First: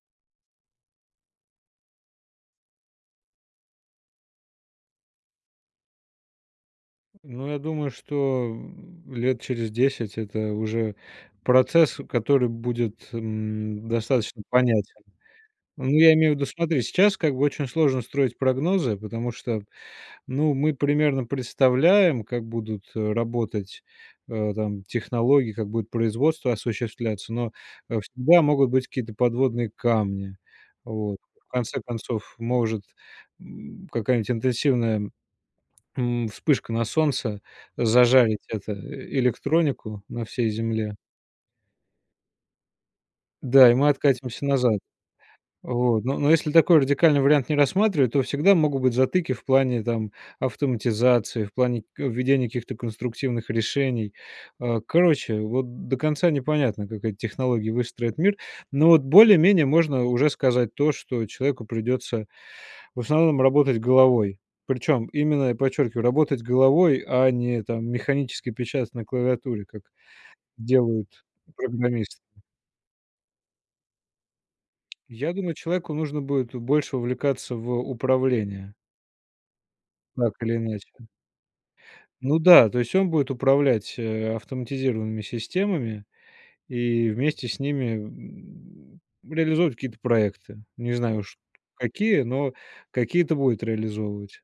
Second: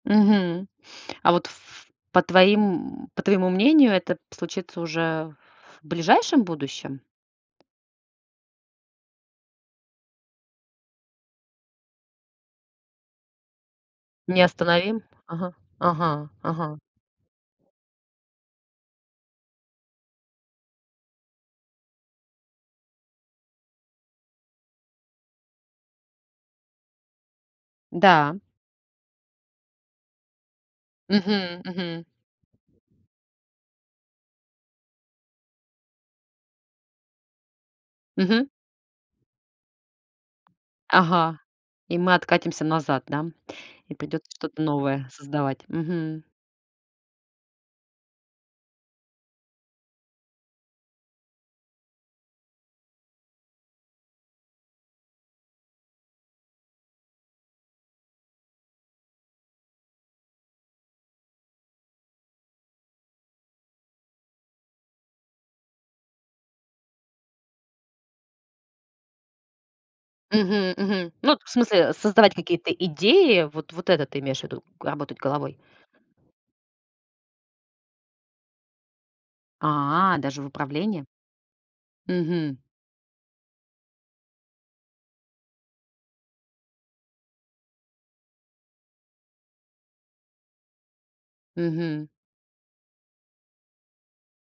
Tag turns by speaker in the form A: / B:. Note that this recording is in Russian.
A: Мгм. А вот ф по твоим по твоему мнению, это п случится уже в ближайшем будущем?
B: Ну, я думаю, что, м, лет через 10- это уже процесс, который будет, м, достаточно
A: Не
B: понятен.
A: остановим? Ага,
B: Ну, я
A: ага,
B: имею в виду,
A: ага.
B: смотри, сейчас как бы очень сложно строить прогнозы, потому что, ну, мы примерно представляем, как будут, э, работать, э, там, технологии, как будет производство осуществляться. Но, э,
A: Да.
B: всегда могут быть какие-то подводные камни. Вот, в
A: Мгм.
B: конце
A: Мгм.
B: концов, может, м, какая-нибудь интенсивная, м, вспышка на Солнце зажарить,
A: Мгм.
B: это, электронику на всей Земле.
A: Ага. И мы откатимся назад, да?
B: Да, и мы
A: И придётся
B: откатимся
A: что-то
B: назад.
A: новое создавать.
B: Вот, н
A: Мгм.
B: но если такой радикальный вариант не рассматривать, то всегда могут быть затыки в плане, там, автоматизации, в плане к введения каких-то конструктивных решений, а. Короче, вот до конца непонятно, как эти технологии выстроят мир. Но вот более-менее можно уже сказать то, что человеку придётся в основном работать головой. Причём именно, подчёркиваю, работать головой, а не там механически печатать на клавиатуре, как
A: Мгм, мгм.
B: делают
A: Ну, вот, в смысле,
B: программисты.
A: создавать какие-то идеи. Вот вот это ты имеешь ввиду, работать
B: Я думаю,
A: головой?
B: человеку нужно будет больше увлекаться в управление.
A: А,
B: Так
A: даже в
B: или иначе.
A: управлении?
B: Ну
A: Мгм.
B: да, то есть он будет управлять, э, автоматизированными системами, и вместе с ними, м, реализовывать какие-то проекты. Не знаю уж
A: Мгм.
B: какие, но какие-то будет реализовывать.